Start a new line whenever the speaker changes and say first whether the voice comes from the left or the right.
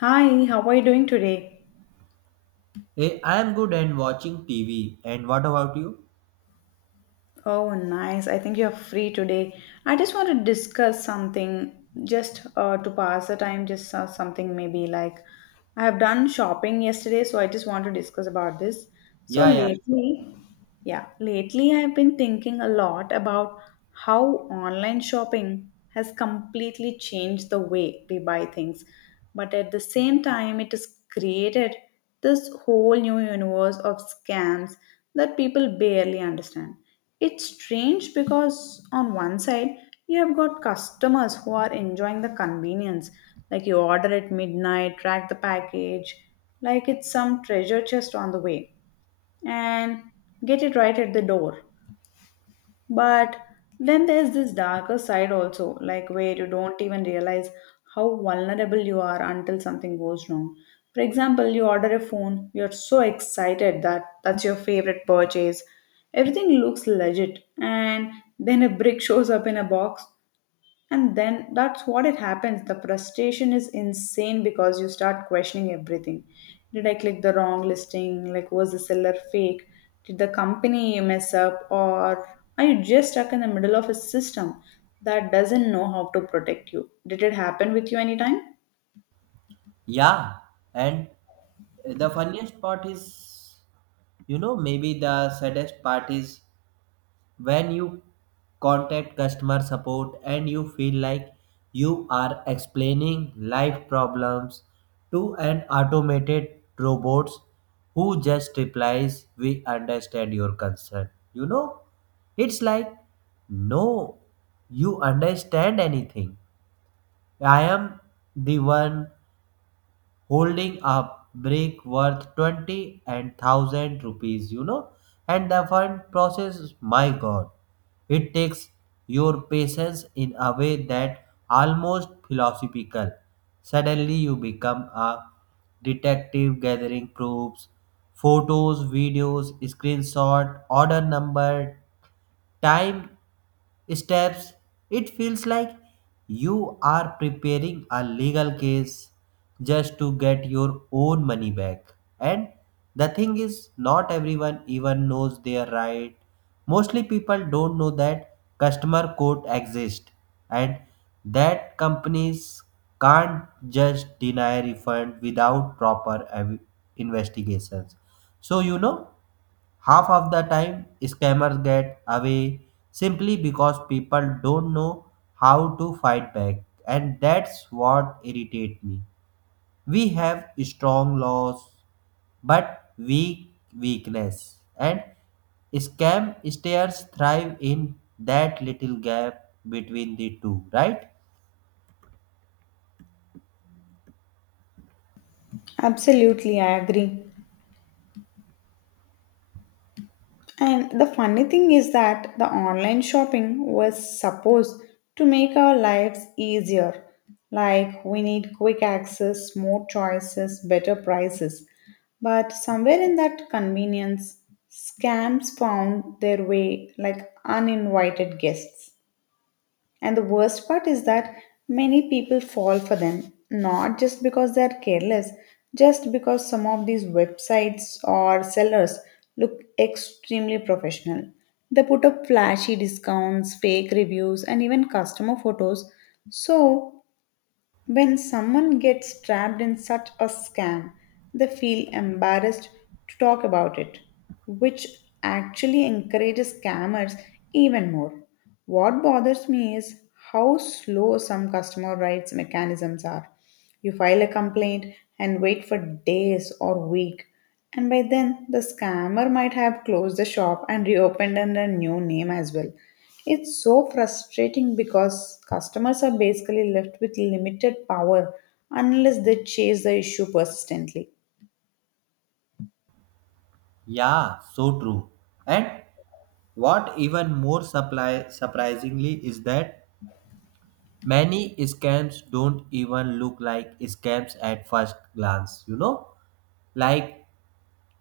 left: Hi, how are you doing today?
right: I am good and watching TV. And what about you?
left: Oh, nice. I think you're free today. I just want to discuss something just to pass the time, just something maybe like I have done shopping yesterday, so I just want to discuss about this. So
right: Yeah, yeah,
left: lately, yeah, lately I've been thinking a lot about how online shopping has completely changed the way we buy things. But at the same time, it has created this whole new universe of scams that people barely understand. It's strange because, on one side, you have got customers who are enjoying the convenience, like you order at midnight, track the package, like it's some treasure chest on the way and get it right at the door. But then there's this darker side also, like where you don't even realize how vulnerable you are until something goes wrong. For example, you order a phone, you're so excited that that's your favorite purchase. Everything looks legit, and then a brick shows up in a box and then that's what it happens. The frustration is insane because you start questioning everything. Did I click the wrong listing? Like, was the seller fake? Did the company mess up? Or are you just stuck in the middle of a system that doesn't know how to protect you? Did it happen with you anytime?
right: yeah. And the funniest part is, maybe the saddest part is when you contact customer support and you feel like you are explaining life problems to an automated robots who just replies we understand your concern. It's like, no, you understand anything. I am the one holding a brick worth 20 and 1000 rupees. And the fund process, my god, it takes your patience in a way that almost philosophical. Suddenly you become a detective gathering proofs, photos, videos, screenshot, order number, time, steps. It feels like you are preparing a legal case just to get your own money back. And the thing is, not everyone even knows their right. Mostly people don't know that customer court exists and that companies can't just deny refund without proper investigations. So, half of the time, scammers get away simply because people don't know how to fight back, and that's what irritates me. We have strong laws but weakness, and scam stairs thrive in that little gap between the two, right?
left: Absolutely, I agree. And the funny thing is that the online shopping was supposed to make our lives easier. Like we need quick access, more choices, better prices. But somewhere in that convenience, scams found their way like uninvited guests. And the worst part is that many people fall for them, not just because they are careless, just because some of these websites or sellers look extremely professional. They put up flashy discounts, fake reviews, and even customer photos. So when someone gets trapped in such a scam, they feel embarrassed to talk about it, which actually encourages scammers even more. What bothers me is how slow some customer rights mechanisms are. You file a complaint and wait for days or week, and by then the scammer might have closed the shop and reopened under a new name as well. It's so frustrating because customers are basically left with limited power unless they chase the issue persistently.
right: Yeah, so true. And what even more surprisingly is that many scams don't even look like scams at first glance, you know? Like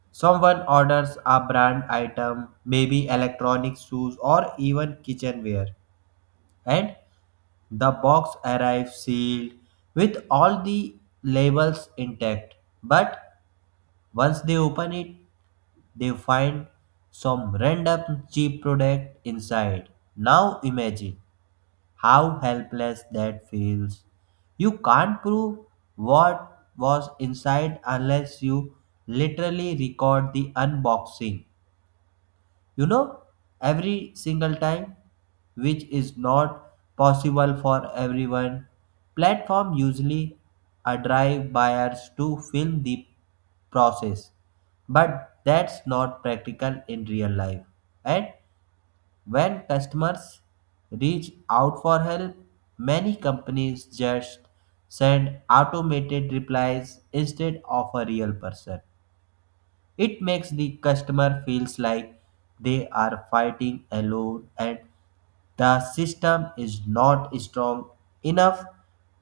right: someone orders a brand item, maybe electronic shoes or even kitchenware, and the box arrives sealed with all the labels intact. But once they open it, they find some random cheap product inside. Now imagine how helpless that feels. You can't prove what was inside unless you literally record the unboxing. You know, every single time, which is not possible for everyone. Platform usually drive buyers to film the process, but that's not practical in real life. And when customers reach out for help, many companies just send automated replies instead of a real person. It makes the customer feels like they are fighting alone and the system is not strong enough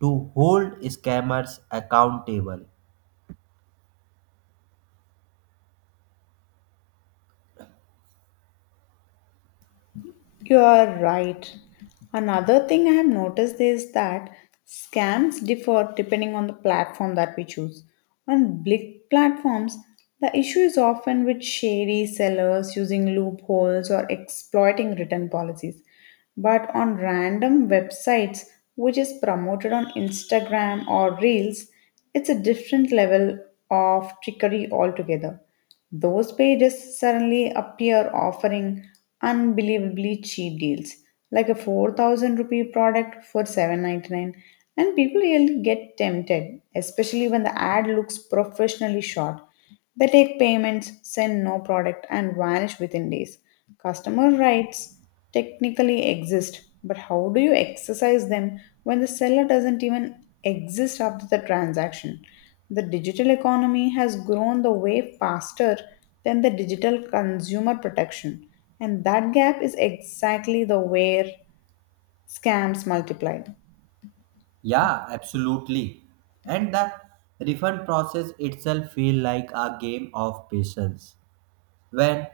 right: to hold scammers accountable.
left: You are right. Another thing I have noticed is that scams differ depending on the platform that we choose. On big platforms, the issue is often with shady sellers using loopholes or exploiting written policies. But on random websites, which is promoted on Instagram or Reels, it's a different level of trickery altogether. Those pages suddenly appear offering unbelievably cheap deals, like a 4000 rupee product for 799, and people really get tempted, especially when the ad looks professionally shot. They take payments, send no product, and vanish within days. Customer writes technically exist, but how do you exercise them when the seller doesn't even exist after the transaction? The digital economy has grown the way faster than the digital consumer protection, and that gap is exactly the where scams multiply.
right: Yeah, absolutely. And the refund process itself feel like a game of patience. When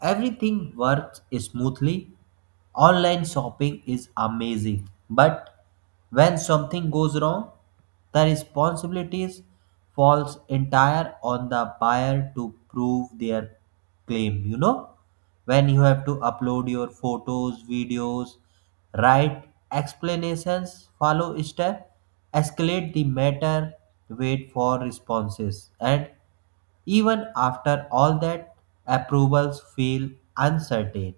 right: everything works smoothly, online shopping is amazing. But when something goes wrong, the responsibilities falls entire on the buyer to prove their claim, you know? When you have to upload your photos, videos, write explanations, follow step, escalate the matter, wait for responses and even after all that, approvals feel uncertain.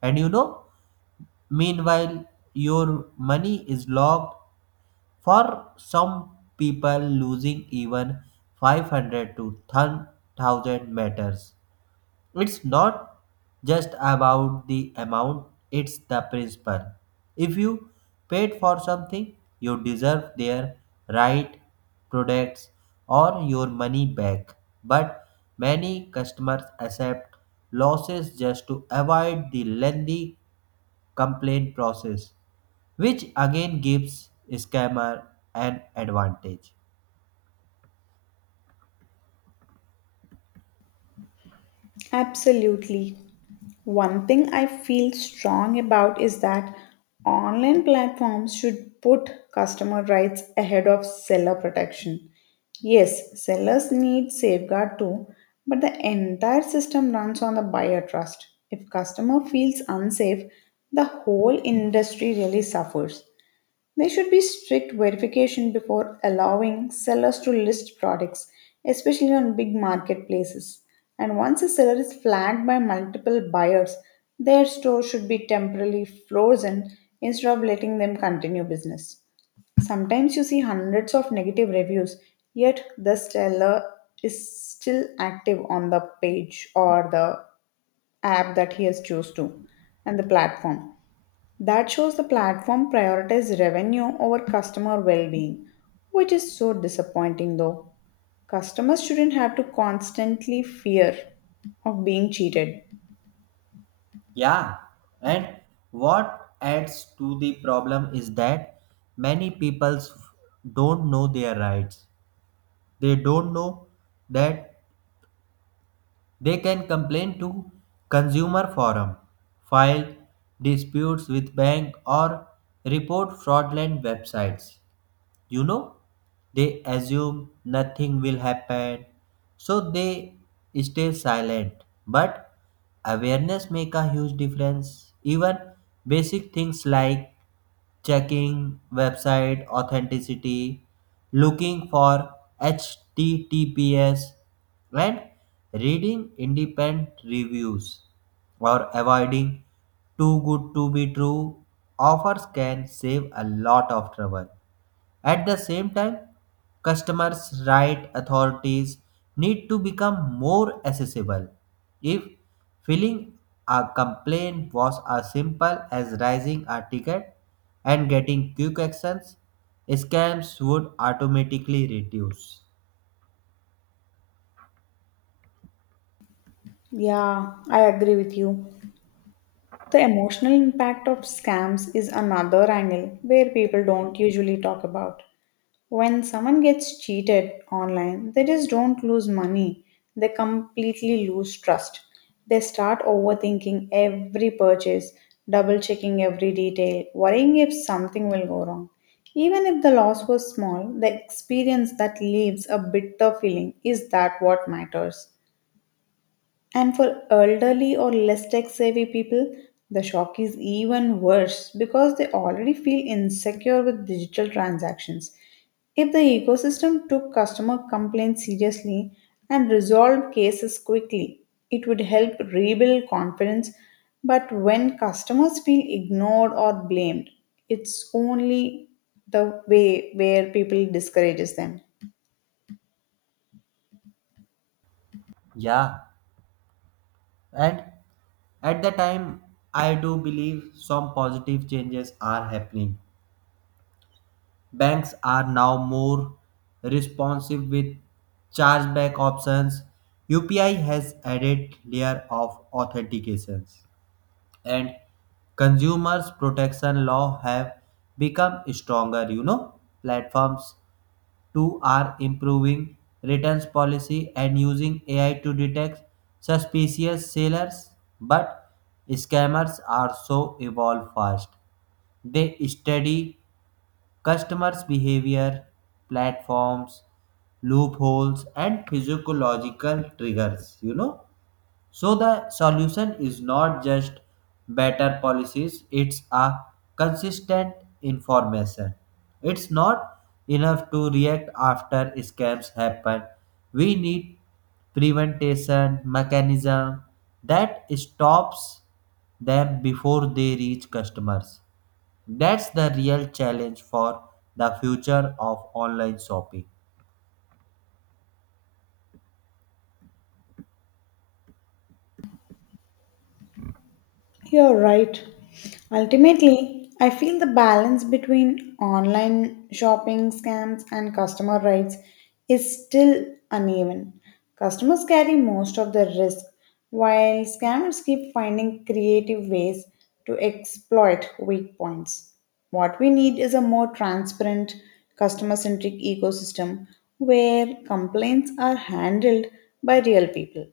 right: And meanwhile, your money is locked. For some people, losing even 500 to 1000 matters. It's not just about the amount, it's the principle. If you paid for something, you deserve their right products or your money back. But many customers accept losses just to avoid the lengthy complaint process, which again gives scammer an advantage.
left: Absolutely. One thing I feel strong about is that online platforms should put customer rights ahead of seller protection. Yes, sellers need safeguard too, but the entire system runs on the buyer trust. If customer feels unsafe, the whole industry really suffers. There should be strict verification before allowing sellers to list products, especially on big marketplaces. And once a seller is flagged by multiple buyers, their store should be temporarily frozen instead of letting them continue business. Sometimes you see hundreds of negative reviews, yet the seller is still active on the page or the app that he has chose to and the platform. That shows the platform prioritized revenue over customer well being, which is so disappointing though. Customers shouldn't have to constantly fear of being cheated.
right: Yeah, and what adds to the problem is that many people don't know their rights. They don't know that they can complain to consumer forum, file disputes with bank or report fraudulent websites you know they assume nothing will happen, so they stay silent. But awareness make a huge difference, even basic things like checking website authenticity, looking for https, and reading independent reviews, or avoiding too good to be true offers can save a lot of trouble. At the same time, customers' right authorities need to become more accessible. If filling a complaint was as simple as raising a ticket and getting quick actions, scams would automatically reduce.
left: Yeah, I agree with you. The emotional impact of scams is another angle where people don't usually talk about. When someone gets cheated online, they just don't lose money. They completely lose trust. They start overthinking every purchase, double checking every detail, worrying if something will go wrong. Even if the loss was small, the experience that leaves a bitter feeling is that what matters. And for elderly or less tech savvy people, the shock is even worse because they already feel insecure with digital transactions. If the ecosystem took customer complaints seriously and resolved cases quickly, it would help rebuild confidence. But when customers feel ignored or blamed, it's only the way where people discourages them.
right: Yeah, and at the time, I do believe some positive changes are happening. Banks are now more responsive with chargeback options. UPI has added layer of authentications and consumers protection law have become stronger. Platforms too are improving returns policy and using AI to detect suspicious sellers. But scammers also evolve fast. They study customers' behavior, platforms, loopholes, and physiological triggers. So the solution is not just better policies, it's a consistent information. It's not enough to react after scams happen. We need prevention mechanism that stops them before they reach customers. That's the real challenge for the future of online shopping.
left: You're right. Ultimately, I feel the balance between online shopping scams and customer rights is still uneven. Customers carry most of the risk, while scammers keep finding creative ways to exploit weak points. What we need is a more transparent, customer centric ecosystem where complaints are handled by real people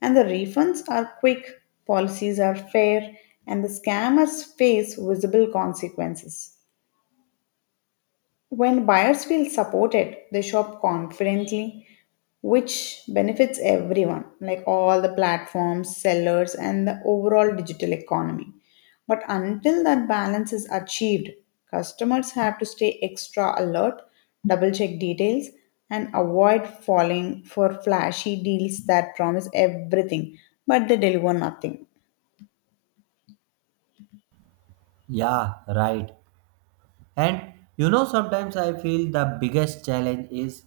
left: and the refunds are quick, policies are fair, and the scammers face visible consequences. When buyers feel supported, they shop confidently, which benefits everyone, like all the platforms, sellers, and the overall digital economy. But until that balance is achieved, customers have to stay extra alert, double check details, and avoid falling for flashy deals that promise everything but they deliver nothing.
right: Yeah, right. And sometimes I feel the biggest challenge is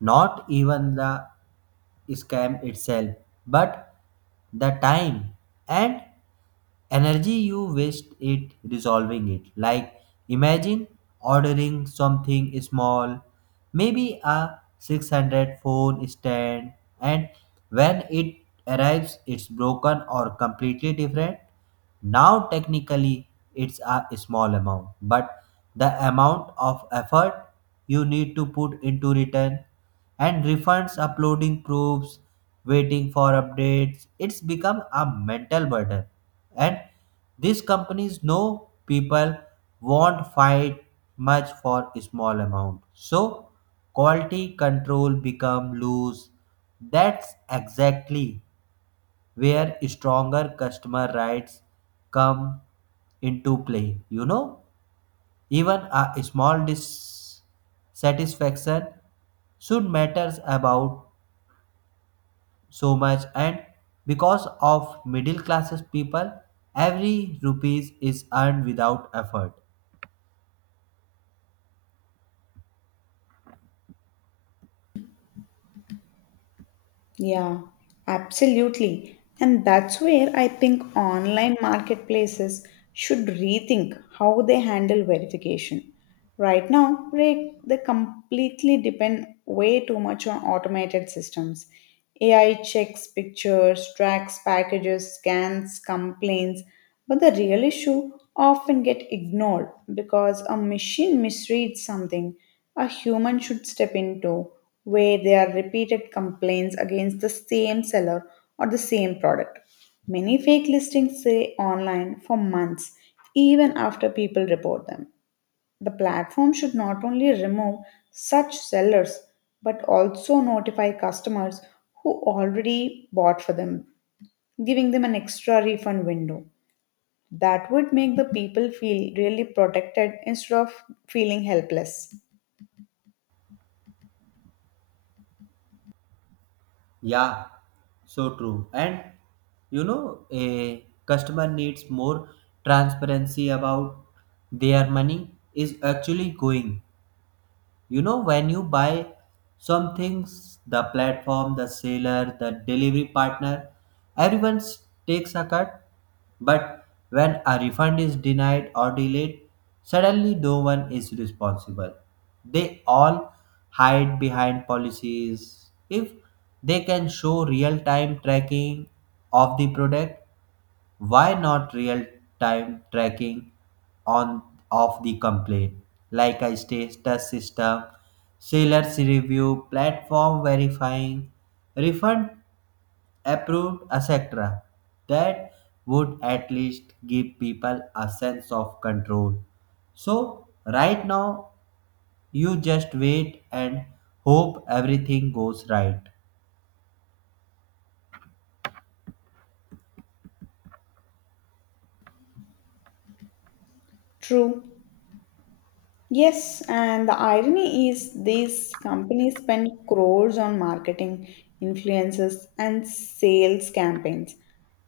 right: not even the scam itself, but the time and energy you waste it resolving it. Like imagine ordering something small, maybe a 600 phone stand, and when it arrives it's broken or completely different. Now technically it's a small amount, but the amount of effort you need to put into return and refunds, uploading proofs, waiting for updates, it's become a mental burden. And these companies know people won't fight much for a small amount. So quality control become loose. That's exactly where stronger customer rights come into play. You know, even a small dissatisfaction should matters about so much, and because of middle classes people every rupees is earned without effort.
left: Yeah, absolutely. And that's where I think online marketplaces should rethink how they handle verification. Right now, they completely depend way too much on automated systems. AI checks pictures, tracks packages, scans, complaints, but the real issue often get ignored because a machine misreads something a human should step into where there are repeated complaints against the same seller or the same product. Many fake listings stay online for months even after people report them. The platform should not only remove such sellers but also notify customers who already bought for them, giving them an extra refund window. That would make the people feel really protected instead of feeling helpless.
right: Yeah, so true. And a customer needs more transparency about their money is actually going. You know, when you buy some things, the platform, the seller, the delivery partner, everyone takes a cut. But when a refund is denied or delayed, suddenly no one is responsible. They all hide behind policies. If they can show real time tracking of the product, why not real time tracking on of the complaint, like a status system, sellers review, platform verifying, refund approved, etc. That would at least give people a sense of control. So right now you just wait and hope everything goes right.
left: True. Yes, and the irony is these companies spend crores on marketing, influences, and sales campaigns,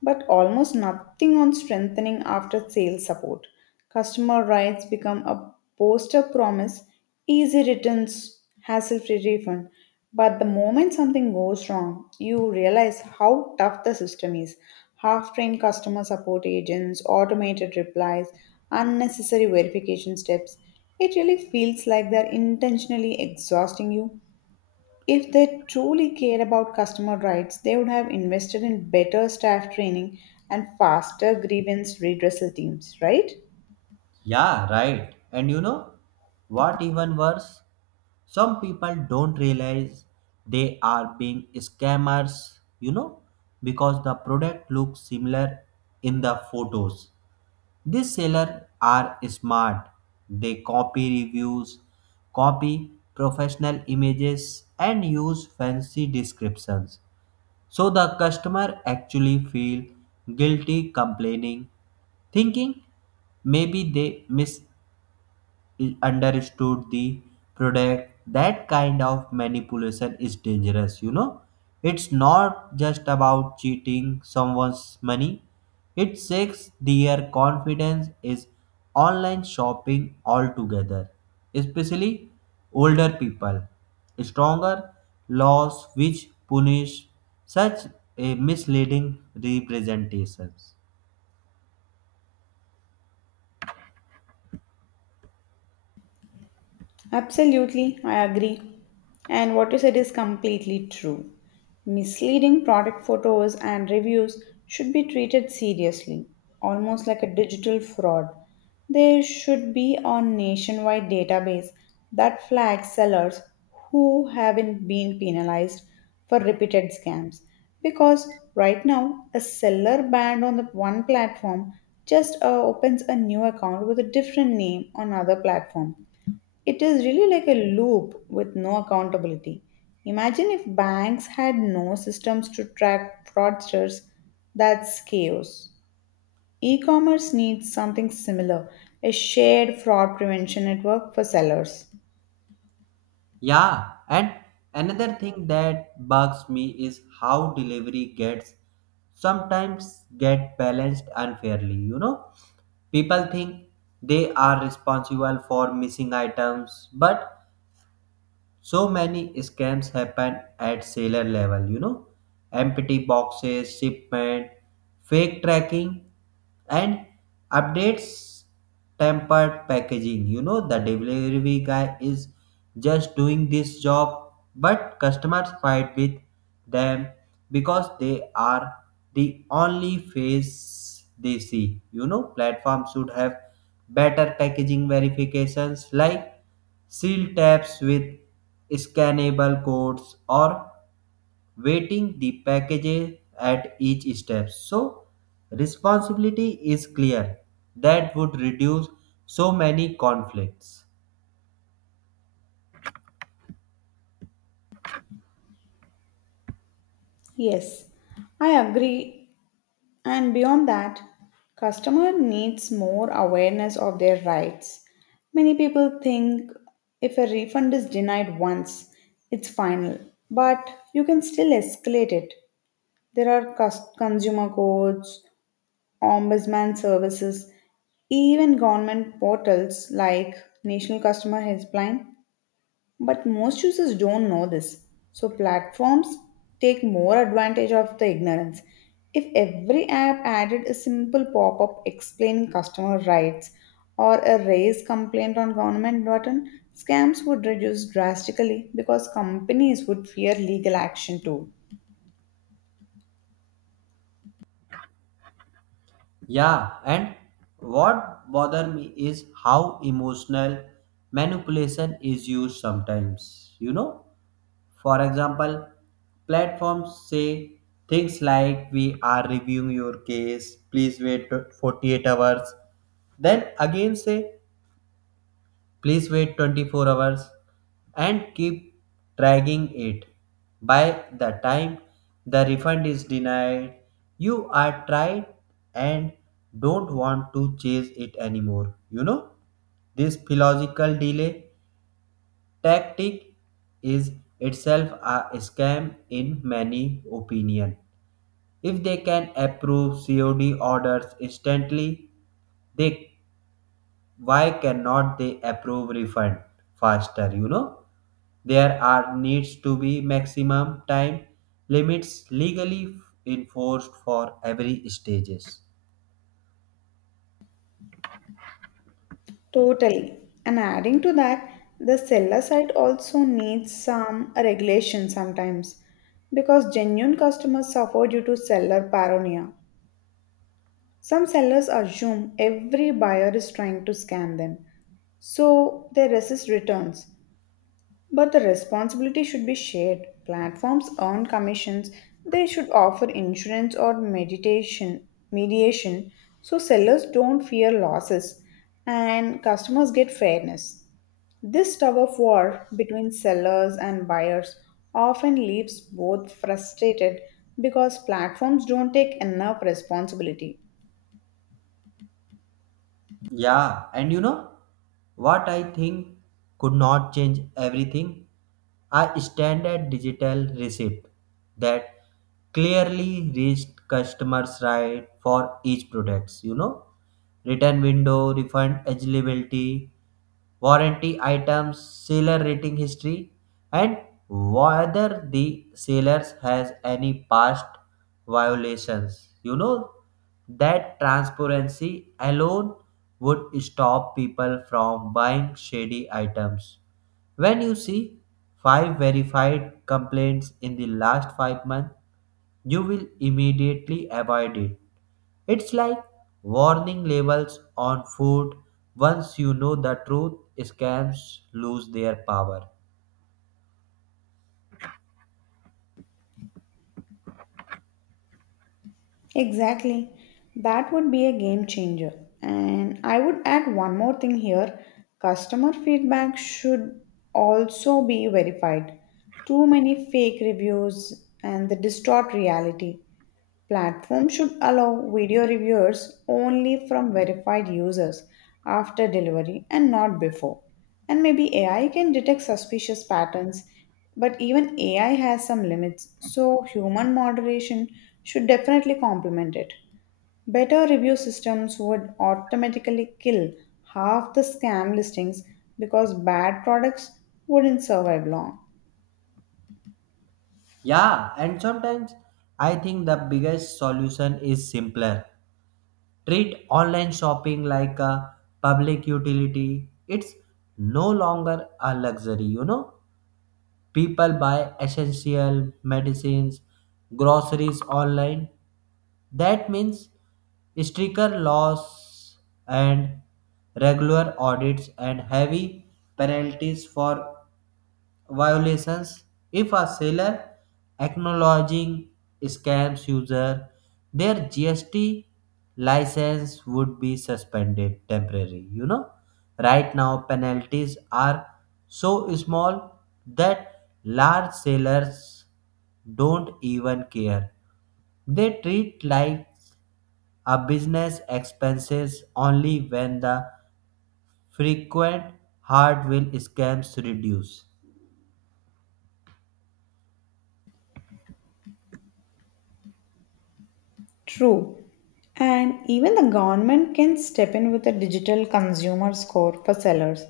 left: but almost nothing on strengthening after sales support. Customer rights become a poster promise, easy returns, hassle free refund. But the moment something goes wrong, you realize how tough the system is. Half trained customer support agents, automated replies, unnecessary verification steps. It really feels like they're intentionally exhausting you. If they truly cared about customer rights, they would have invested in better staff training and faster grievance redressal teams, right?
right: Yeah, right. And you know what, even worse? Some people don't realize they are being scammers, because the product looks similar in the photos. These sellers are smart. They copy reviews, copy professional images, and use fancy descriptions. So the customer actually feel guilty complaining, thinking maybe they miss understood the product. That kind of manipulation is dangerous. It's not just about cheating someone's money, it shakes their confidence is online shopping altogether, especially older people. Stronger laws which punish such a misleading representations.
left: Absolutely, I agree. And what you said is completely true. Misleading product photos and reviews should be treated seriously, almost like a digital fraud. There should be a nationwide database that flags sellers who haven't been penalized for repeated scams. Because right now, a seller banned on the one platform just opens a new account with a different name on another platform, it is really like a loop with no accountability. Imagine if banks had no systems to track fraudsters, that's chaos. E commerce needs something similar, a shared fraud prevention network for sellers.
right: Yeah, and another thing that bugs me is how delivery gets sometimes get balanced unfairly. People think they are responsible for missing items, but so many scams happen at seller level. Empty boxes, shipment, fake tracking and updates, tempered packaging. The delivery guy is just doing this job, but customers fight with them because they are the only face they see. Platforms should have better packaging verifications, like seal tabs with scannable codes or waiting the package at each step. So responsibility is clear. That would reduce so many conflicts.
left: Yes, I agree. And beyond that, customer needs more awareness of their rights. Many people think if a refund is denied once, it's final, but you can still escalate it. There are cus- consumer courts, ombudsman services, even government portals like National Customer Helpline, but most users don't know this. So platforms take more advantage of the ignorance. If every app added a simple pop-up explaining customer rights or a raise complaint on government button, scams would reduce drastically because companies would fear legal action too.
right: Yeah, and what bother me is how emotional manipulation is used sometimes. For example, platforms say things like we are reviewing your case, please wait 48 hours. Then again say please wait 24 hours and keep dragging it. By the time the refund is denied, you are tried and don't want to chase it anymore. This philosophical delay tactic is itself a scam in many opinion. If they can approve COD orders instantly, they why cannot they approve refund faster, you know? There are needs to be maximum time limits legally enforced for every stages.
left: Totally. And adding to that, the seller side also needs some regulation sometimes because genuine customers suffer due to seller paranoia. Some sellers assume every buyer is trying to scam them, so they resist returns. But the responsibility should be shared. Platforms earn commissions, they should offer insurance or meditation, mediation so sellers don't fear losses and customers get fairness. This tug of war between sellers and buyers often leaves both frustrated because platforms don't take enough responsibility.
right: Yeah, and you know what I think could not change everything? A standard digital receipt that clearly reached customers right for each products. Return window, refund eligibility, warranty items, seller rating history, and whether the seller has any past violations. You know that transparency alone would stop people from buying shady items. When you see five verified complaints in the last 5 months, you will immediately avoid it. It's like warning labels on food. Once you know the truth, scams lose their power.
left: Exactly. That would be a game changer. And I would add one more thing here, customer feedback should also be verified. Too many fake reviews and the distort reality. Platforms should allow video reviewers only from verified users after delivery and not before. And maybe AI can detect suspicious patterns, but even AI has some limits, so human moderation should definitely complement it. Better review systems would automatically kill half the scam listings because bad products wouldn't survive long.
right: Yeah, and sometimes I think the biggest solution is simpler. Treat online shopping like a public utility. It's no longer a luxury. People buy essential medicines, groceries online. That means stricter laws and regular audits and heavy penalties for violations. If a seller acknowledging scams user their gst license would be suspended temporarily. Right now penalties are so small that large sellers don't even care, they treat like a business expenses. Only when the frequent hard will scams reduce.
left: True. And even the government can step in with a digital consumer score for sellers.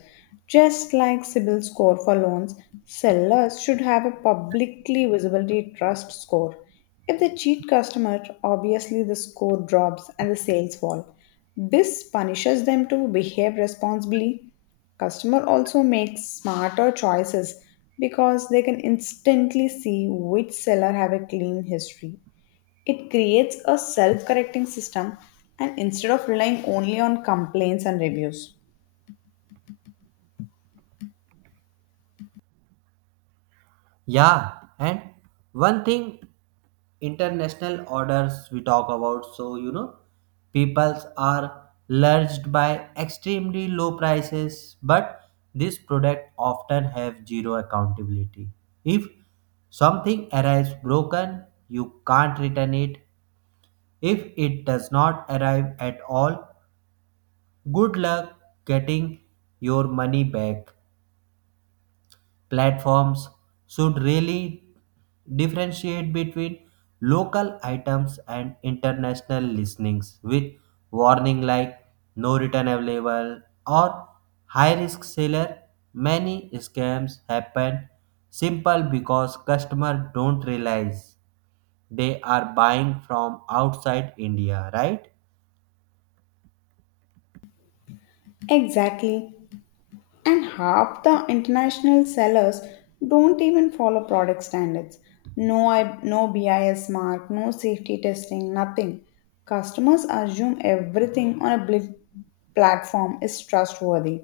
left: Just like CIBIL score for loans, sellers should have a publicly visibility trust score. If they cheat customers, obviously the score drops and the sales fall. This punishes them to behave responsibly. Customer also makes smarter choices because they can instantly see which seller have a clean history, it creates a self correcting system and instead of relying only on complaints and reviews.
right: Yeah, and one thing international orders we talk about, so peoples are lurched by extremely low prices, but this product often have zero accountability. If something arrives broken, you can't return it. If it does not arrive at all, good luck getting your money back. Platforms should really differentiate between local items and international listings with warning like no return available or high risk seller. Many scams happen simple because customers don't realize they are buying from outside india, right?
left: Exactly. And half the international sellers don't even follow product standards. No, I, no BIS mark, no safety testing, nothing. Customers assume everything on a platform is trustworthy.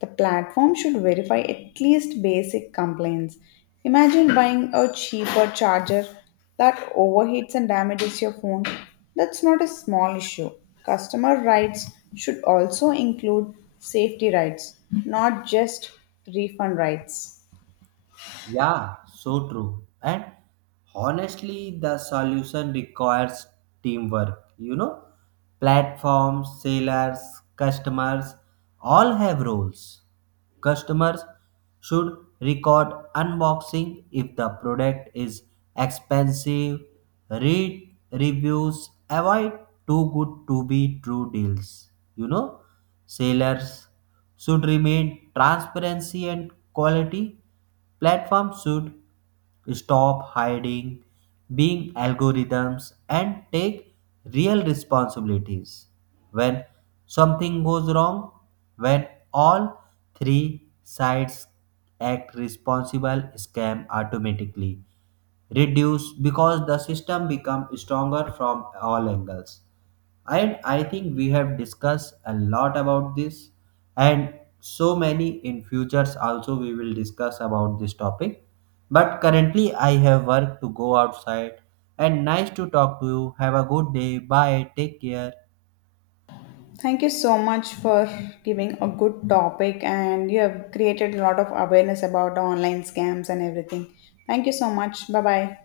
left: The platform should verify at least basic complaints. Imagine buying a cheaper charger that overheats and damages your phone. That's not a small issue. Customer rights should also include safety rights, not just refund rights.
right: Yeah, so true. And honestly, the solution requires teamwork. Platforms, sellers, customers all have roles. Customers should record unboxing if the product is expensive, read reviews, avoid too good to be true deals. Sellers should remain transparency and quality. Platforms should stop hiding being algorithms and take real responsibilities when something goes wrong. When all three sides act responsible, scam automatically reduce because the system becomes stronger from all angles. And I think we have discussed a lot about this, and so many in futures also we will discuss about this topic, but currently I have work to go outside. And nice to talk to you, have a good day, bye, take care.
left: Thank you so much for giving a good topic and you have created a lot of awareness about online scams and everything. Thank you so much. Bye bye.